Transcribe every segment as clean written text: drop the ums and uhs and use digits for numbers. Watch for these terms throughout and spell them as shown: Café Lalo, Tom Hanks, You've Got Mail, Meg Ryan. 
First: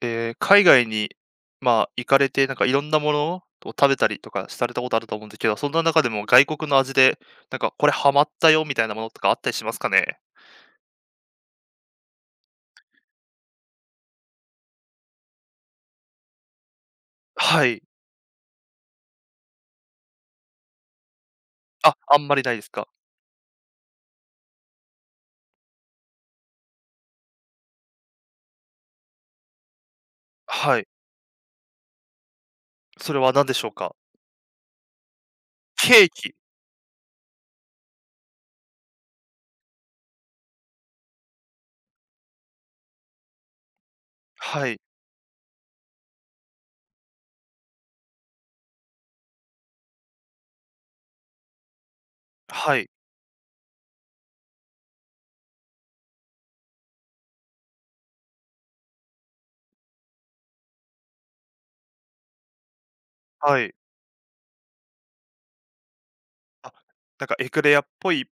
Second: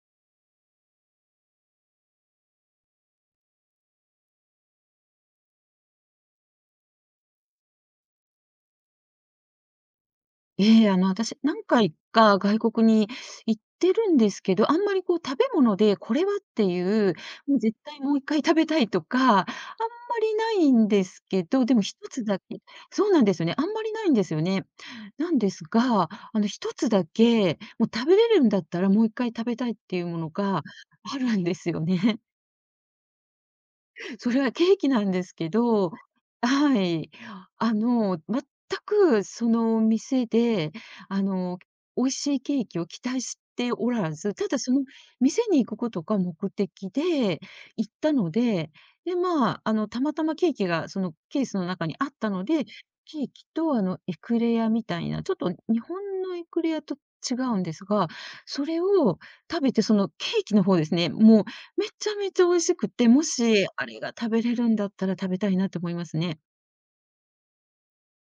海外に、まあ、行かれて、なんかいろんなものを食べたりとかされたことあると思うんですけど、そんな中でも外国の味で、なんかこれハマったよみたいなものとかあったりしますかね？私、何回か外国に行ってるんですけど、あんまりこう食べ物でこれはっていう、もうは絶い。対もう一回食べたいとか、あんまりないんですけど、でもあ、一あつんまだりないけですか？そうなんですよね、あんまりないんですよね。なんですが、1つだけ、もう食べれるんだったらもう一回食べたいっていうものがはい。あるんですよね。それは何でしょうか？それはケーキなんですけど、ケーキ。はい。全くその店で、あの、美味しいケーキを期待しておらず、ただはそい。の店に行くことが目的で行ったので、たまたまケーキがそのケースの中にあったので、はい。ケーキとエクレアみたいな、ちょっと日本のエクレアと違うんですが、それを食べて、そのケーキの方ですね、もうめちゃめちゃ美味しくて、もはしい。あれが食べれるんだったら食べたいなと思いますね。あ、なんかエクレアっぽい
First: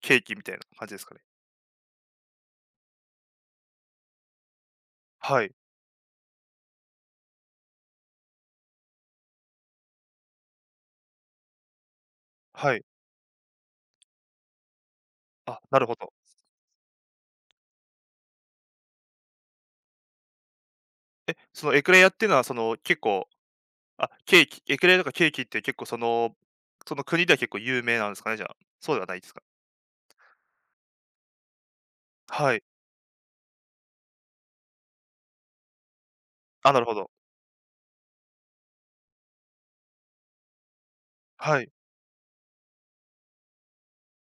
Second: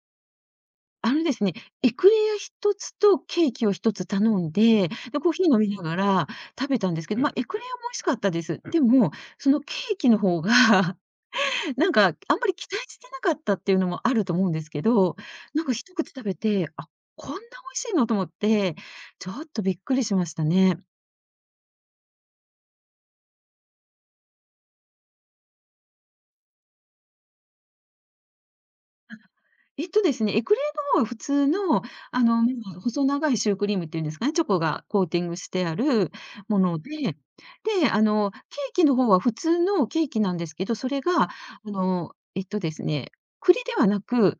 ケーキみたいな感じですあかね？のですね、エクレア一つとケーキを一つ頼んで、で、コーはヒーい。飲みながら食べたんですけど、エクレアも美味しかったです。でも、そのケーキの方が、なんか、あんまり期は待い。してなかったっていうのもあると思うんですけど、あ、なんかなるほ一口ど。食べて、あ、こんな美味しいのと思って、ちょっとびっくりしましたね。え、そのエクレアっていうのはその結構、あ、ケーキエクレアとかケーキって結構その、その国では結構有名なんですかね、じゃあ。そうではないですか？えっとですね、エクレアの方は普通の、あの、まはい。細長いシュークリームっていうんですかね、チョコがコーティングしてあるもあ、のなるで、ほど。で、ケーキの方は普通のケーキなんですけど、それが、あはい。の、えっとですね、栗ではなく、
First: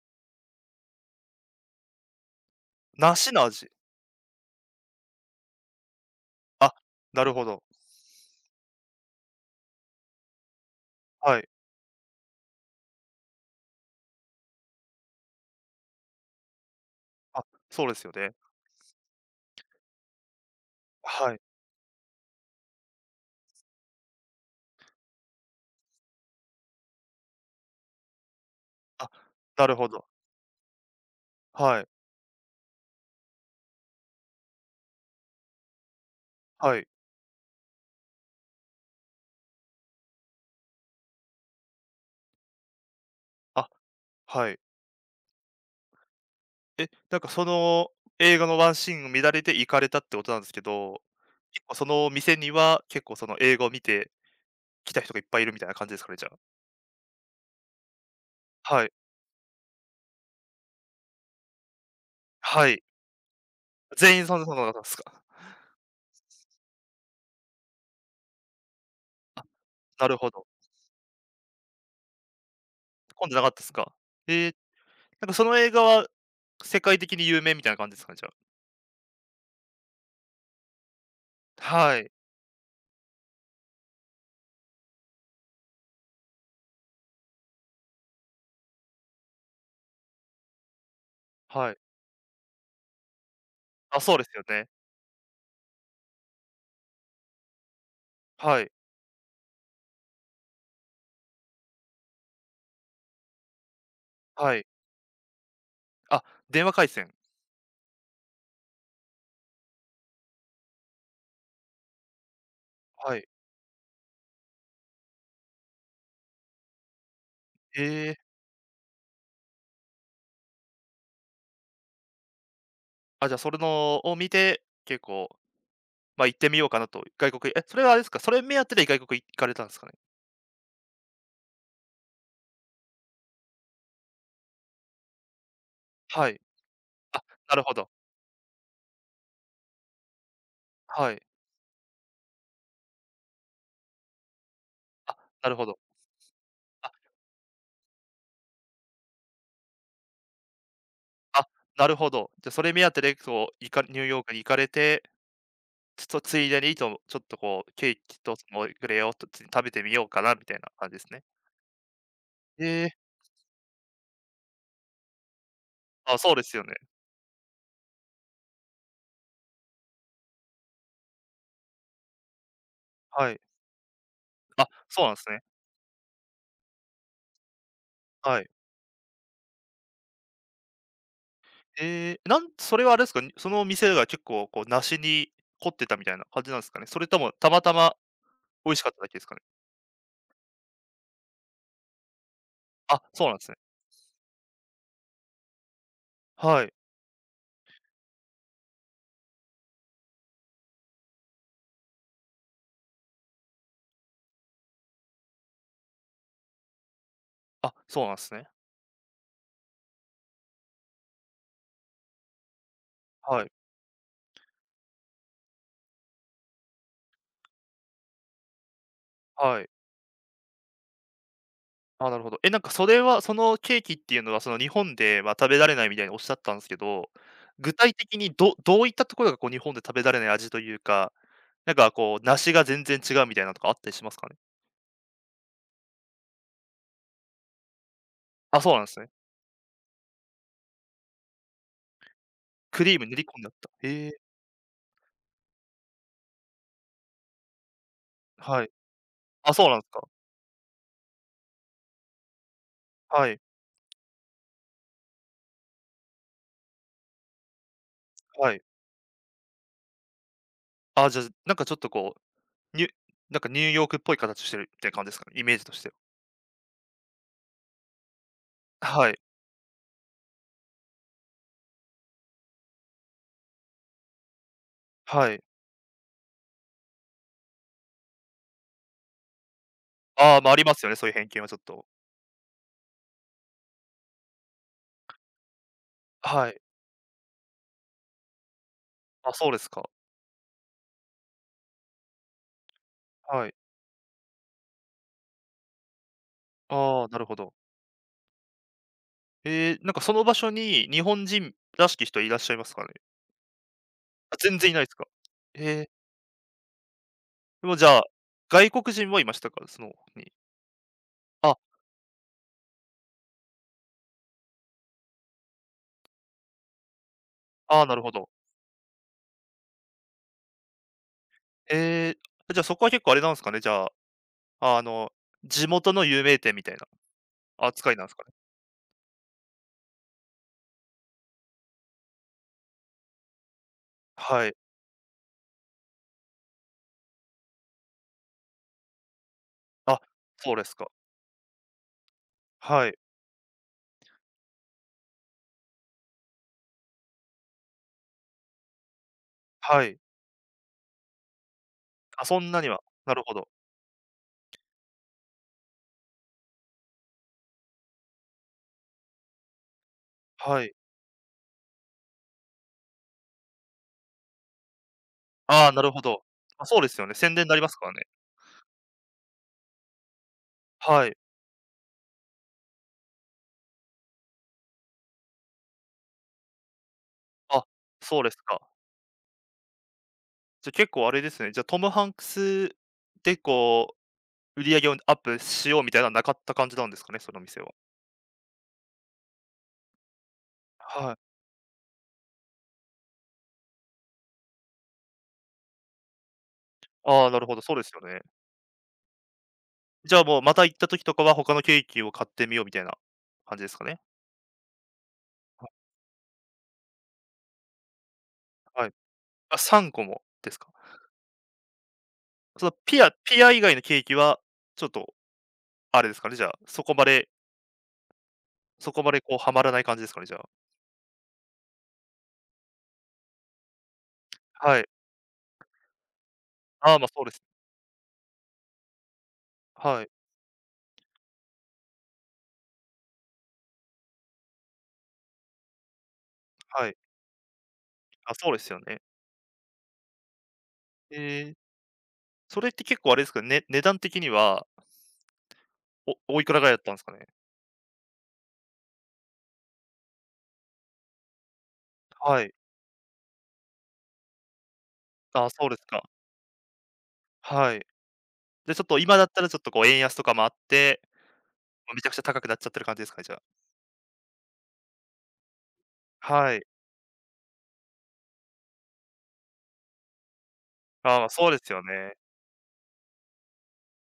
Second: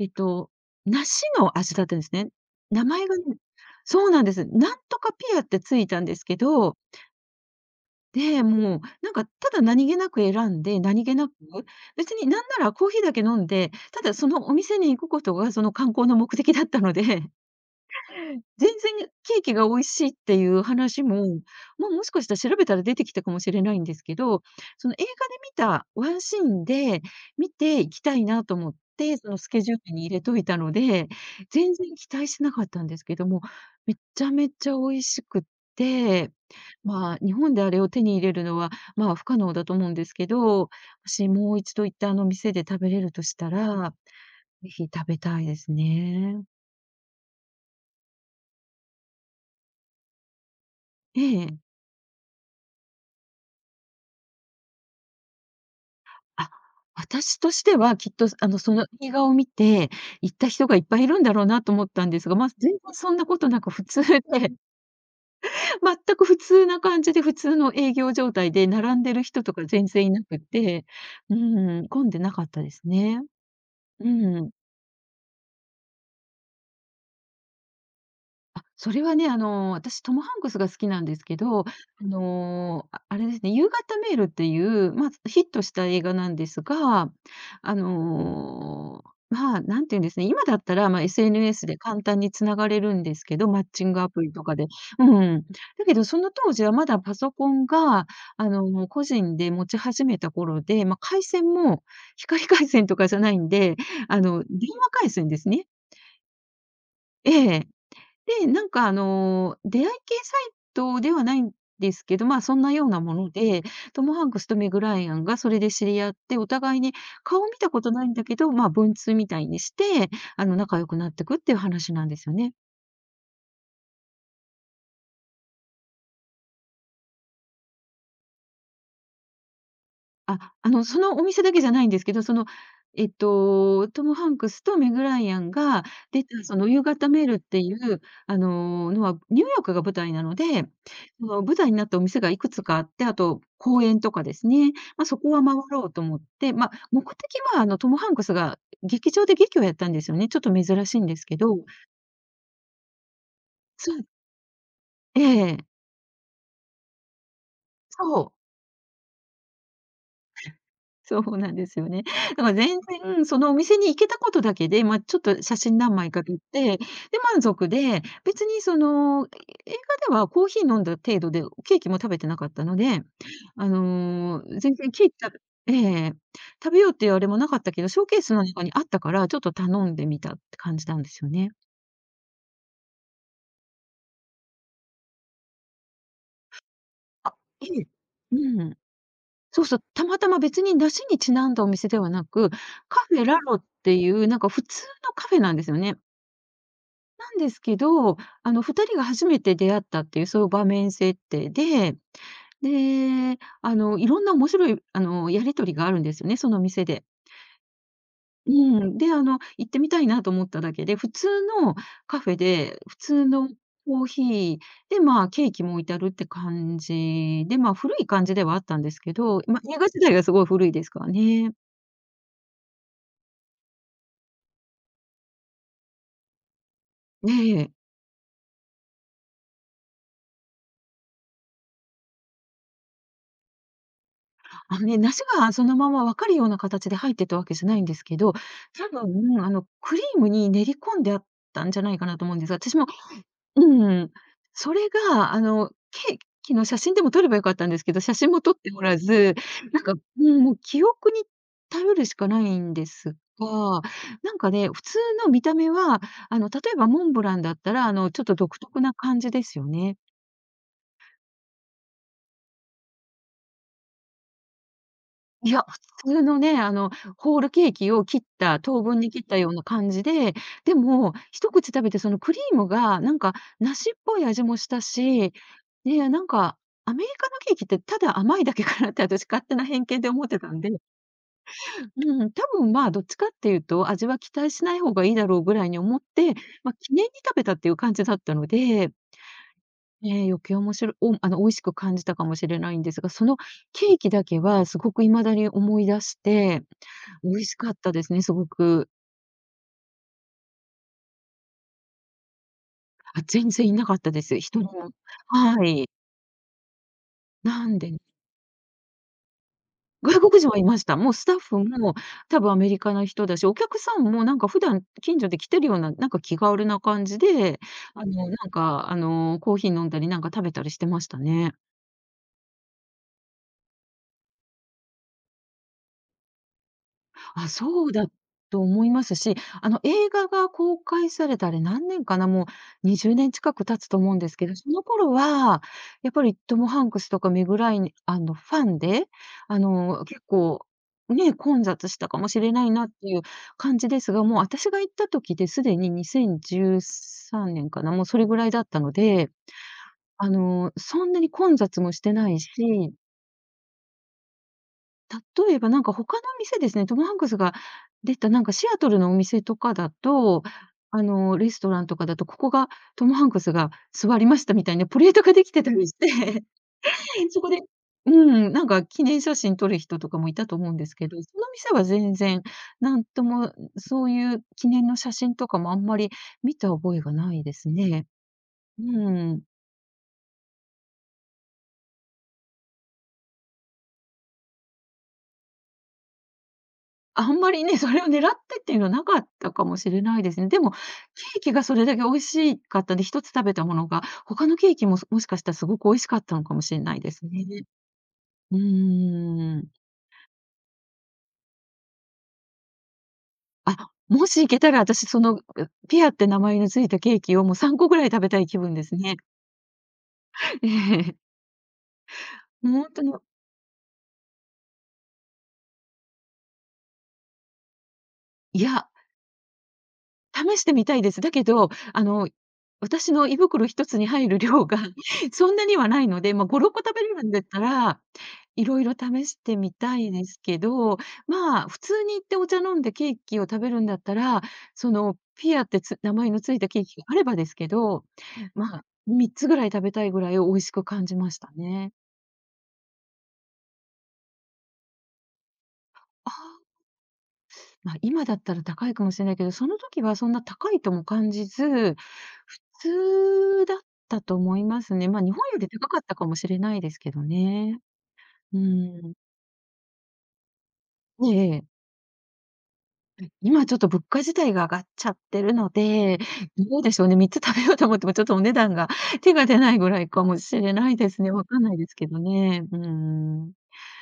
えっと、梨の味だったんですね。名前がね梨の味。そうなんです。なんとかピアってついたんですけあ、ど、なるほど。で、もう、なんか、ただ何気なく選んで、何気なくはい。別になんならコーヒーだけ飲んで、ただそのお店に行くことが、その観光の目的だったのであ、そうですよね。全然ケーキが美味しいっていう話も、はい。まあ、もしかしたら調べたら出てきたかもしれないんですけど、その映画で見たワンシーンで見て行きたいなと思っあ、て、そのスケなジるューほルど。に入れといたので、全はい、然期待してなかったんですけども、めちゃめちゃ美味しくって、はい。まあ、日本であれを手に入れるのは、まあ、不可能だと思うんですけど、もしもう一度行ったあの店で食べれるとしたあ、ら、はい。ぜひ食べたいですね。え、なんかその映画のワンシーンを見られて行かれたってことなんですけど、ええ。結構その店には、結構その映画を見て来た人がいっぱいいるみたいな感じですかね、じゃあ。あ、私としてはきっと、そはのい。映画を見て、行った人がいっぱいいるんだろうなと思ったんですが、ま、は全然い。そんなことなく普通全で、員そんなこ となかったですか？全く普通な感じで、普通の営業状態で並んでる人とか全然ないるなほくど。て、うーん、混んでなかったですね。混んでなかったですか？うえん。え。なんかその映画は世界的に有名みたいな感じですかね、じゃあ。あ、それはね、私トム・ハンクスが好きなんですけど、はい、あれですね、夕方メールっていう、まあ、ヒットした映画なんですが、まあ、なんていうんですね、今だったら、まあ、SNS はい。で簡単に繋がれるんですけど、マッチンあ、グアそうプですリよとかで。ね。うん。だけどその当時はまだパソコンが、はい、個人で持ち始めた頃で、まあ、回線も光回線とかじゃないんで、はい。電話回線ですね。あ、電話回線。ええ。で、なんかあの、出会い系サイトではないんですけど、まあ、そんなようなもはい。ので、トム・ハンクスとメグ・ライアンがそれで知り合って、お互いに顔見たこえとないんえ。だけど、まあ、文通みたいにして、仲良くなってくっていう話なんですよね。あ、じゃあそれのを見て、結構、ま、行ってみようかなと、外国え、それはあれですか、それ目当てで外国行かれたんですかね？あ、そのお店だけじゃないんですけど、その、トム・ハンクスとメグ・ライアンが出はた、い。その、夕方あ、メールっなてるいほど。う、のは、ニューヨークが舞台なので、はい。その、舞台になったお店がいくつかあって、あと公園とかですね、まあ、あ、そこはな回るほど。ろうと思って、まあ、あ、目的は、トム・ハンクスが劇場で劇をやったんですよね。ちょっと珍しいんですけあ、ど。なるほど。じゃ、それ目当てでこう、そニューう、ヨークに行かれて、ええ、ちょっとついでにと、ちょっとこうケーそキう。とそのクレアをとつ食べてみようかなみたいな感じで すそね。うなんですよね。だから全ええ、然そのお店に行けたことだけで、まあ、ちょっと写真何枚あ、かそ撮うっですよね。て、で、満足で、別にその、映画ではコーヒー飲んだ程度で、ケーキも食べてなかったので、はい。あ、全然そケうーなんキですね。べええ、食べようっていうあれもなかったけど、ショーケースはのい。中にあったから、ちょっと頼んでみたって感じなんですよね。えーなんそれはあれですか、にその店が結構こう梨に凝ってたみたいな感じなんですかね？それともあ、たまえたえ。まう美味ん。しかっただけですかね？そうそう、たまたま別に梨にちなんだお店ではなく、あ、カフそェうなんラですロね。っていうなんか普通のカフェなんですよね。はい。なんですけど、2人が初めて出会ったっていう、そういう場面設定で、で、いろんな面白い、やり取りがあるんですよね、その店で。あ、そうなんですね。うん。で、行ってみたいなと思っただけで、普通のカフェで、普通はのい、コーヒーで、まあ、ケーキも置いてあるって感じで、まあ、古い感じではあったんですけど、まはあ、い。映画自体がすごい古いですからね。あ、なるほど。え、なんかそれは、そのケーキっていうのは、その日本では食べられないみたいにおっしゃったんですけど、ええ。具体的にどういったところがこう日本で食べられない味というか、なんかこう梨が全然違うみたいなのとかあったりしますかね？あのね、梨がそのまま分かるような形で入ってたわけじゃないんですけど、あ、そうなん多ですね。分、クリームに練り込んであったんじゃないかなと思うんです。私クもリーム練り込んであった。うへん、え、それが、ケーキの写真でも撮ればよかったんですけど、写真も撮っはい。ておらず、あ、そうなんなんですか、か。うん、もう記憶に頼るしかないんですはい。が、なんかね、普通の見た目は、例えばモンブランだったら、ちょっとは独い。特な感じですよね。あ、じゃあ、なんかちょっとこう、ニュなんかニューヨークっぽい形してるって感じですかね、イいメーや、ジと普しては。通のね、ホールケーキを切った、等分はにい、切ったような感じで、でも、一口食べてそのクリームがなんか梨っぽい味もしたはし、い。で、なんか、アメリカのケーキってただ甘いだけかなって私勝手な偏見で思っあてあ、たまあ、あんりで、ますよね、そういう偏見はちょっと。うん、多分まあどっちかっていうと味は期待しない方がいいだろうぐらいに思って、はい。まあ、記念に食べたっていう感じだったので、あ、そうですか。ええ、余計面白いお美味しく感じたかもしれないんですが、そのはい。ケーキだけはすごく未だに思い出してああ、なる美ほ味ど。しかったですね、すごく。なんかその場所に日本人らしき人いらっしゃいますかね？あ、全然いなかったであ、す。一全人然いないでも。すか？はえい。え、でなもんじでゃあ、外国人はいましたか？その方外に。国人はいました。もうスタッあ、フも多分アメリカの人だし、お客さんもなんか普段近所で来てるような、なんか気軽な感じで、ああ、なるほど。コーヒー飲んだりなんか食べたりしてましたね。えーじゃあそこは結構あれなんですかね、じゃあ、あの、地元の有名店みたいなあ、そ扱ういなんだですかね？と思いますし、映画が公開されたあれ何年かな、もう20年近く経つと思うんですはけい。ど、その頃は、やっぱりトム・ハンクスとかメグ・ラインファンで、あ、結そうで構、すか。ね、混雑したかもしれないなはってい。いう感じですが、もう私が行った時ですでに2013年かな、もうそれぐらいだったので、はい。そんなに混雑もしてあ、なそいんなには。し、なるほど。例えば、なんか他の店ですね、トム・ハンクスが出たなんかシアトルのお店とかだと、はい。レストランとかだと、ここがトム・ハンクスが座りましたみたいな プレートができてあたあ、なりるしほど。て、あ、そうですよね。宣そ伝にこなで、りますからね。うん、なんか記念写真撮る人とかもいたと思うんですはけい。ど、その店は全然、なんともそういう記念の写真とかもあんまり見た覚えがないであ、すね。そうですか。うん。じゃ、結構あれですね、じゃ、トム・ハンクスでこう、売り上げをアップしようみたいななかった感じなんですかね、そあんのま店りは。ね、それを狙ってっていうのはなかったかもしれないですね。でも、ケはい。ーキがそれだけ美味しかったんで、一つ食べたものが、他のケーキも、もしかしたらすごく美味しかったのかもしれないであすあ、なね。るほど、そうですよね。うーん。じゃあ、もうまた行った時とかは他のケーキを買ってみようみたいな感じですかあ、ね。もし行けたら私、その、ピアって名前のついたケーキをもう3個ぐらい食べたい気分ではい。すね。あ、3個もですえか。え。そののほんピとアにピア以外のケーキはちょっとあれですかね、じゃあ、そこまでいや、そこまでこうはまらない感じですかね、じゃあ。試してみたいです。だけど、私の胃袋一つに入る量が はい。そんなにはないので、まあ、5、6個あ食あ、べま、れそうるでんす。だったら、いろいろ試してみたはい、いですけど、まあ、普通に行ってお茶飲んでケーキを食べるんだったら、その、ピアって名前の付いたケーはい。キがあればですけど、あ、そうですまよあ、ね。3つぐらい食べたいぐらい美味しく感じましえたえ、ね。それって結構あれですか、ね値段的には、おあ。おいくらぐらいだったんですかね？まあ、今だったら高いかもしれないけど、その時はそんな高いとも感じず、はい。普通だったと思いますね。まあ、日本ああ、よそりうです高かか。ったかもしれないですけどはね。い。うで、ちょっとん。今だったらちょっとこう円安とかもあって、ええ、ま、めちゃくちゃ高くなっちゃってる感じですかね、じゃあ。今ちょっと物価自体が上がっちゃってるので、はい。どうでしょうね、3つ食べようと思ってもちょっとお値段が 手が出ないぐらいかもしれないですまあ、ね。わそうでかんすないよですけね。どね。うん。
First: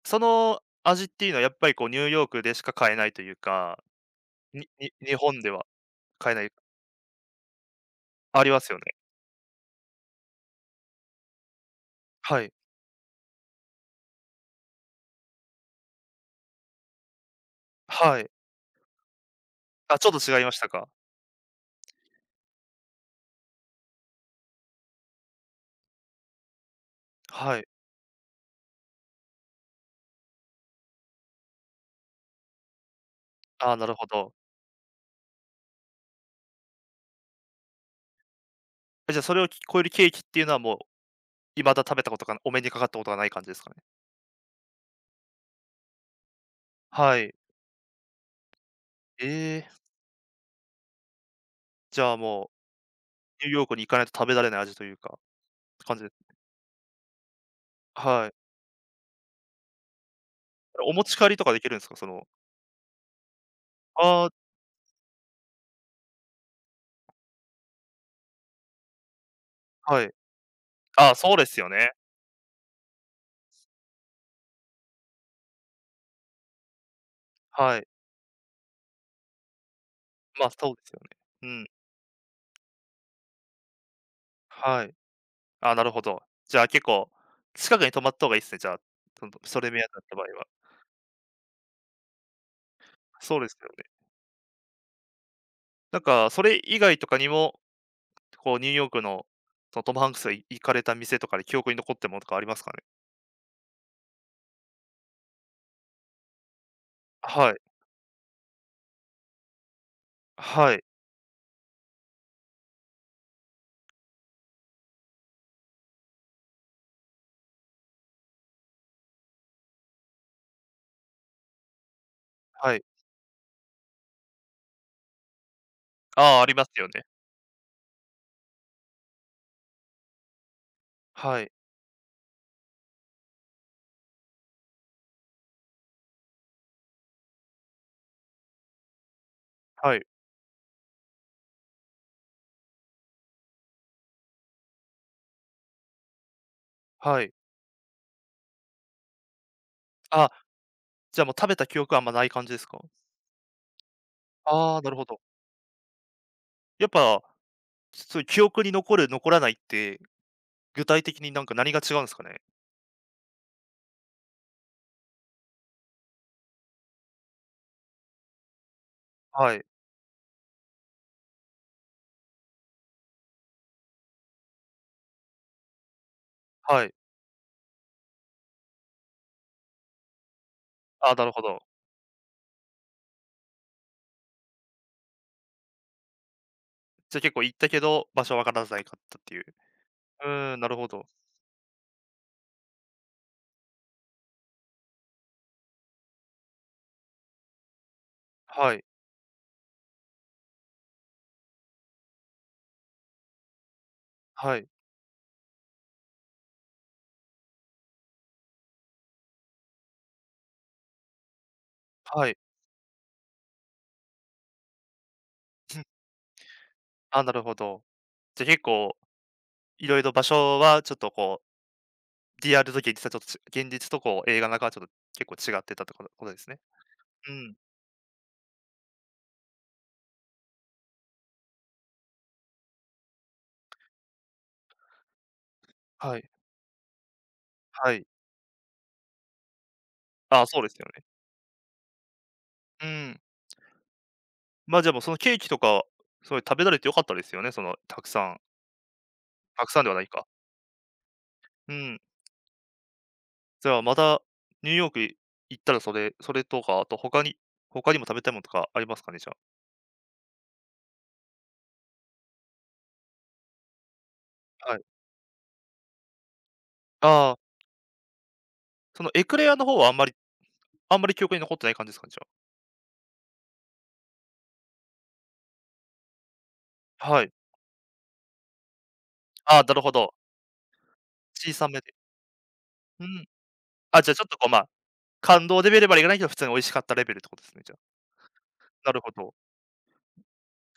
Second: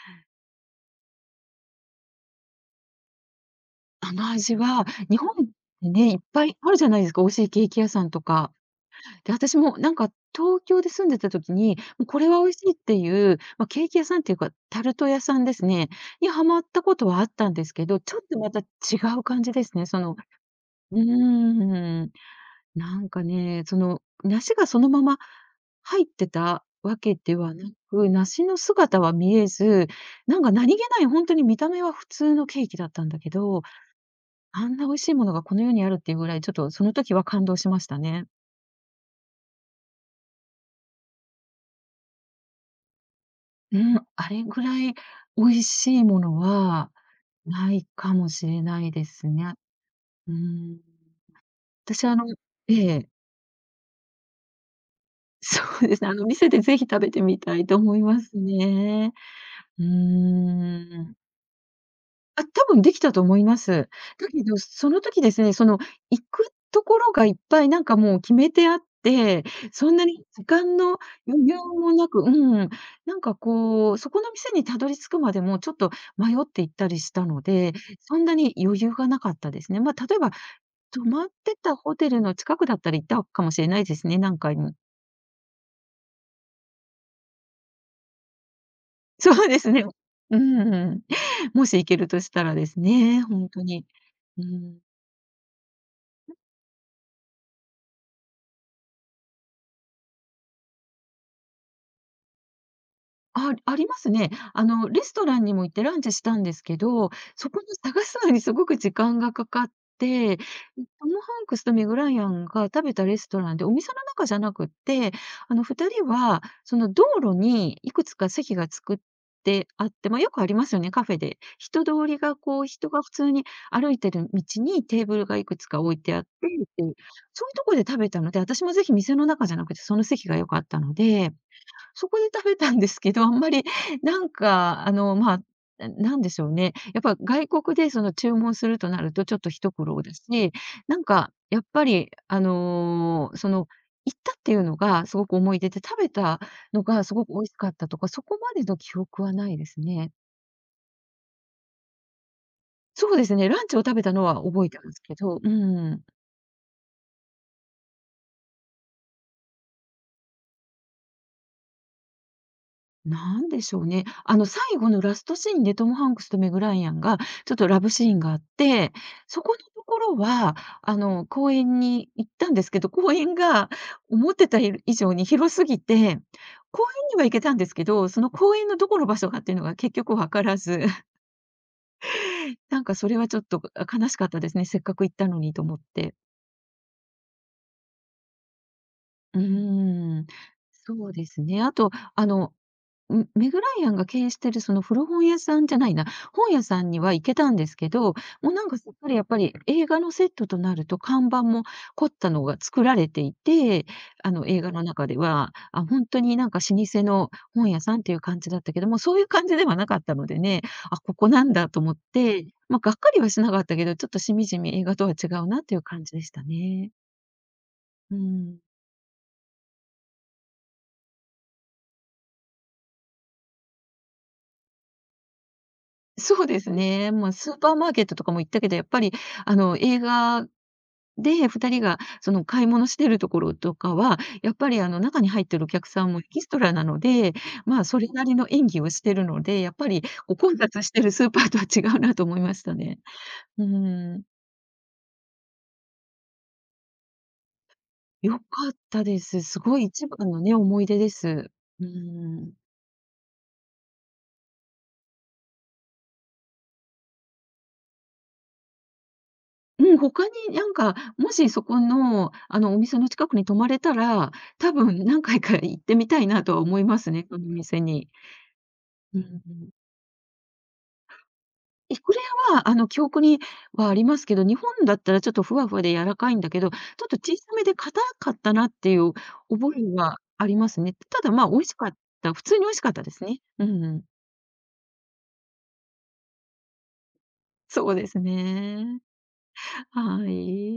その味っていうのはやっぱりこうニューヨークでしか買えないというか、甘味には、に日日本っ本ではてね、いっ買えなぱい。いあるじゃないですか、美味しいケーキ屋さんとありか。ますよね。で、私もなんか東京で住んでた時に、もうこれはは美い。味しいっていう、まあ、ケーキ屋さんっていうか、タルト屋さんですね、にハマったことはあったんですけど、ちょはっい。とまた違う感じですね。あ、そちょの、っと違いましたか。うーん、なんかね、その梨がそのまま入ってたわけでははい。なく、梨の姿は見えず、なんか何気ない本当に見た目は普通のケーキだったんだけど、ああ、なるほど。あんな美味しいものがこの世にあるっていうぐらい、ちょっとその時は感動しましたね。え、じゃあそれを超えるケーキっていうのはもう未だ食べたことがお目にかかったことがない感じですかね。うん、あれぐらい美味しいものははい。ないかもしれないですえね。え、うん。じ私、ゃあ、もええ、う、ニューヨークに行かないと食べられない味というか、っ てそう感ですじね、です。店でぜひ食べてみたいと思いまはい。すね。うーお持ん。ち帰りとかできるんですか？その、あ、多分できたと思います。あだあ、けど、その時ですね、その、行くところがいっぱいなんかもう決めてあって、そんはない。に時間のああ、そう余で裕すよね。もなく、うん、なんかこう、そこの店にたどり着くまでもちょっと迷って行ったりしたので、はい。そんなに余裕がなかったですね。まあ、例えばまあ、そうですよ泊ね。まっうてん。たホテルの近くだったら行ったかもしれないですね、何回も。はい。ああ、なるほど。じゃあ、結構近くに泊まった方がいいですね、じゃあ、そのそうでそすれ目ね。当てだった場合うは。ん、もし行けるとしたらですね、そうで本す当よね。に。うん。なんか、それ以外とかにも、こう、ニューヨークの、その、トム・ハンクスが行かれた店とかで記憶に残ってるものとかありますかね？あ、ありますね。レストランにも行ってランチしたんですけど、そはい。この探すのにすごく時間がかかって、トはい。ム・ハンクスとメグ・ライアンが食べたレストランで、お店の中じゃなくって、2人は、その道路にいくつか席が作ってあって、まあ、よくありますよね、カフェで。人通りが、こう、はい。人が普通に歩いてる道にテーブルがいくつか置いてあってああ、ありまっすていよう、ね。そういうとこで食べたので、私もぜひ店の中じゃなくて、その席が良かったので、はい、そこで食べたんですけど、あんまりなんか、まあ、なんでしょうね。やっぱ外国でその注文するとなるとちょっと一苦は労い、だし、なんかやっぱり、行ったっていうのがすごく思い出で、食べたのがすはごい。く美味しかったとか、そこまでの記憶はないですね。あ、じゃあもう食べた記憶はあんまない感じですか？そうですね、ランチを食べたのは覚えあてあ、なまるすほけど。ど、うん。やっぱ、そういう記憶に残る、残らないって、具体的になんか何が違うんですかね？なんでしょうね。最後のラストシーンでトム・ハンクスとメグ・ライアンが、ちょっとラブシーンがあって、そはこい、のところは、公園に行ったんですけど、公園が思ってたい以上に広すぎて、公はい。園には行けたんですけど、その公園のどこの場所かっていうのが結局わからず、ああ、なるほど。なんかそれはちょっと悲しかったですね。せっかく行ったのにと思って。じゃあ結構行ったけど、場所わからないかったってういーう。うん。ーん、なるほど。そうですね。あと、メグライアンが経営してるその古本屋さんじゃないな、本屋さんには行けたんですけど、もうなんはかい、すっかりやっぱり映画のセットとなると看板も凝ったのが作られていて、あのは映い、画の中では、あ、本当になんか老舗の本屋さんっていう感じだったけども、そういう感じではなかったのでね、あ、ここなんだと思っはい。て、まあ、がっかりはしなかったけど、ちょっとしみじみ映画とは違うなっていう 感じでしたね。ああ、なるほど。うじゃあん。結構、いろいろ場所はちょっとこう、リアルと現実はちょっと現実とこう映画の中はちょっと結構違ってたってことでそうすね。ですね。もううスん、ーパーマーケットとかも行ったけど、やっぱりあの映画で、2人がその買い物してるところとかは、やっぱりあの中に入ってるお客さんはもエい、キストラなので、まあ、はそい。れなりの演技をしてるので、やっぱりこうああ、混そうです雑よしてね。るスーパーとは違うなと思いましたうね。ん。うん。ま、じゃあ、もう、そのケーキとか、それ食べられて良かったですよね、その、たくさ良ん。かったです。すたくごさんいではな一いか。番のね、思い出です。ううん。ん。じゃあ、またニューヨーク行ったらそれとか、あと他にも食べたいものとかありますかね、じゃうん、他になんか、もしそこの、あのお店の近くに泊まれたら、あ？多はい。分何回か行ってみたいなとは思いますね、ああ、このお店に。そのうエクレアのん。方はあんまり記憶に残ってない感じでエすかね、クじレゃアは、記憶にはありますけど、日本だったらちょっとふわふわで柔らかいんだけど、ちょっあ？とはい。小さめで硬かったなっていうああ、な覚るえほど。はありますね。ただ、まあ、小美味さしめかで。った、普通に美味しかったうでん。すね。うあ、ん、じゃあ、ちょっと、こう、まあ、感動レベルまでいかないけど、普通に美味しかったレベルってことですね、じゃそうあ。ですなるね。ほど。は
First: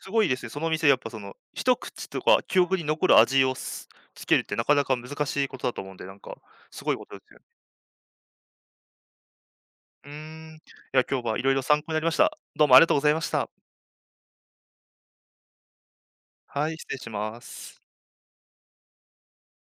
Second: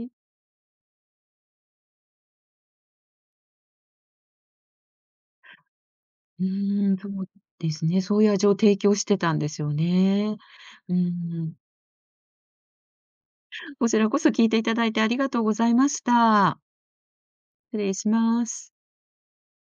すごいですね。その店、やっぱその、一口とか記憶に残る味をつけるってなかなか難しいことだと思うんで、なんか、うすごーいん、こそとでうすよ。ですね。そういう味を提供してたんですようーね。ん。いうや、今日はいろいん。ろ参考になりました。どうもありがとうございました。こちらこそ聞いていただいてありがとうございました。はい、失礼しま失す。礼します。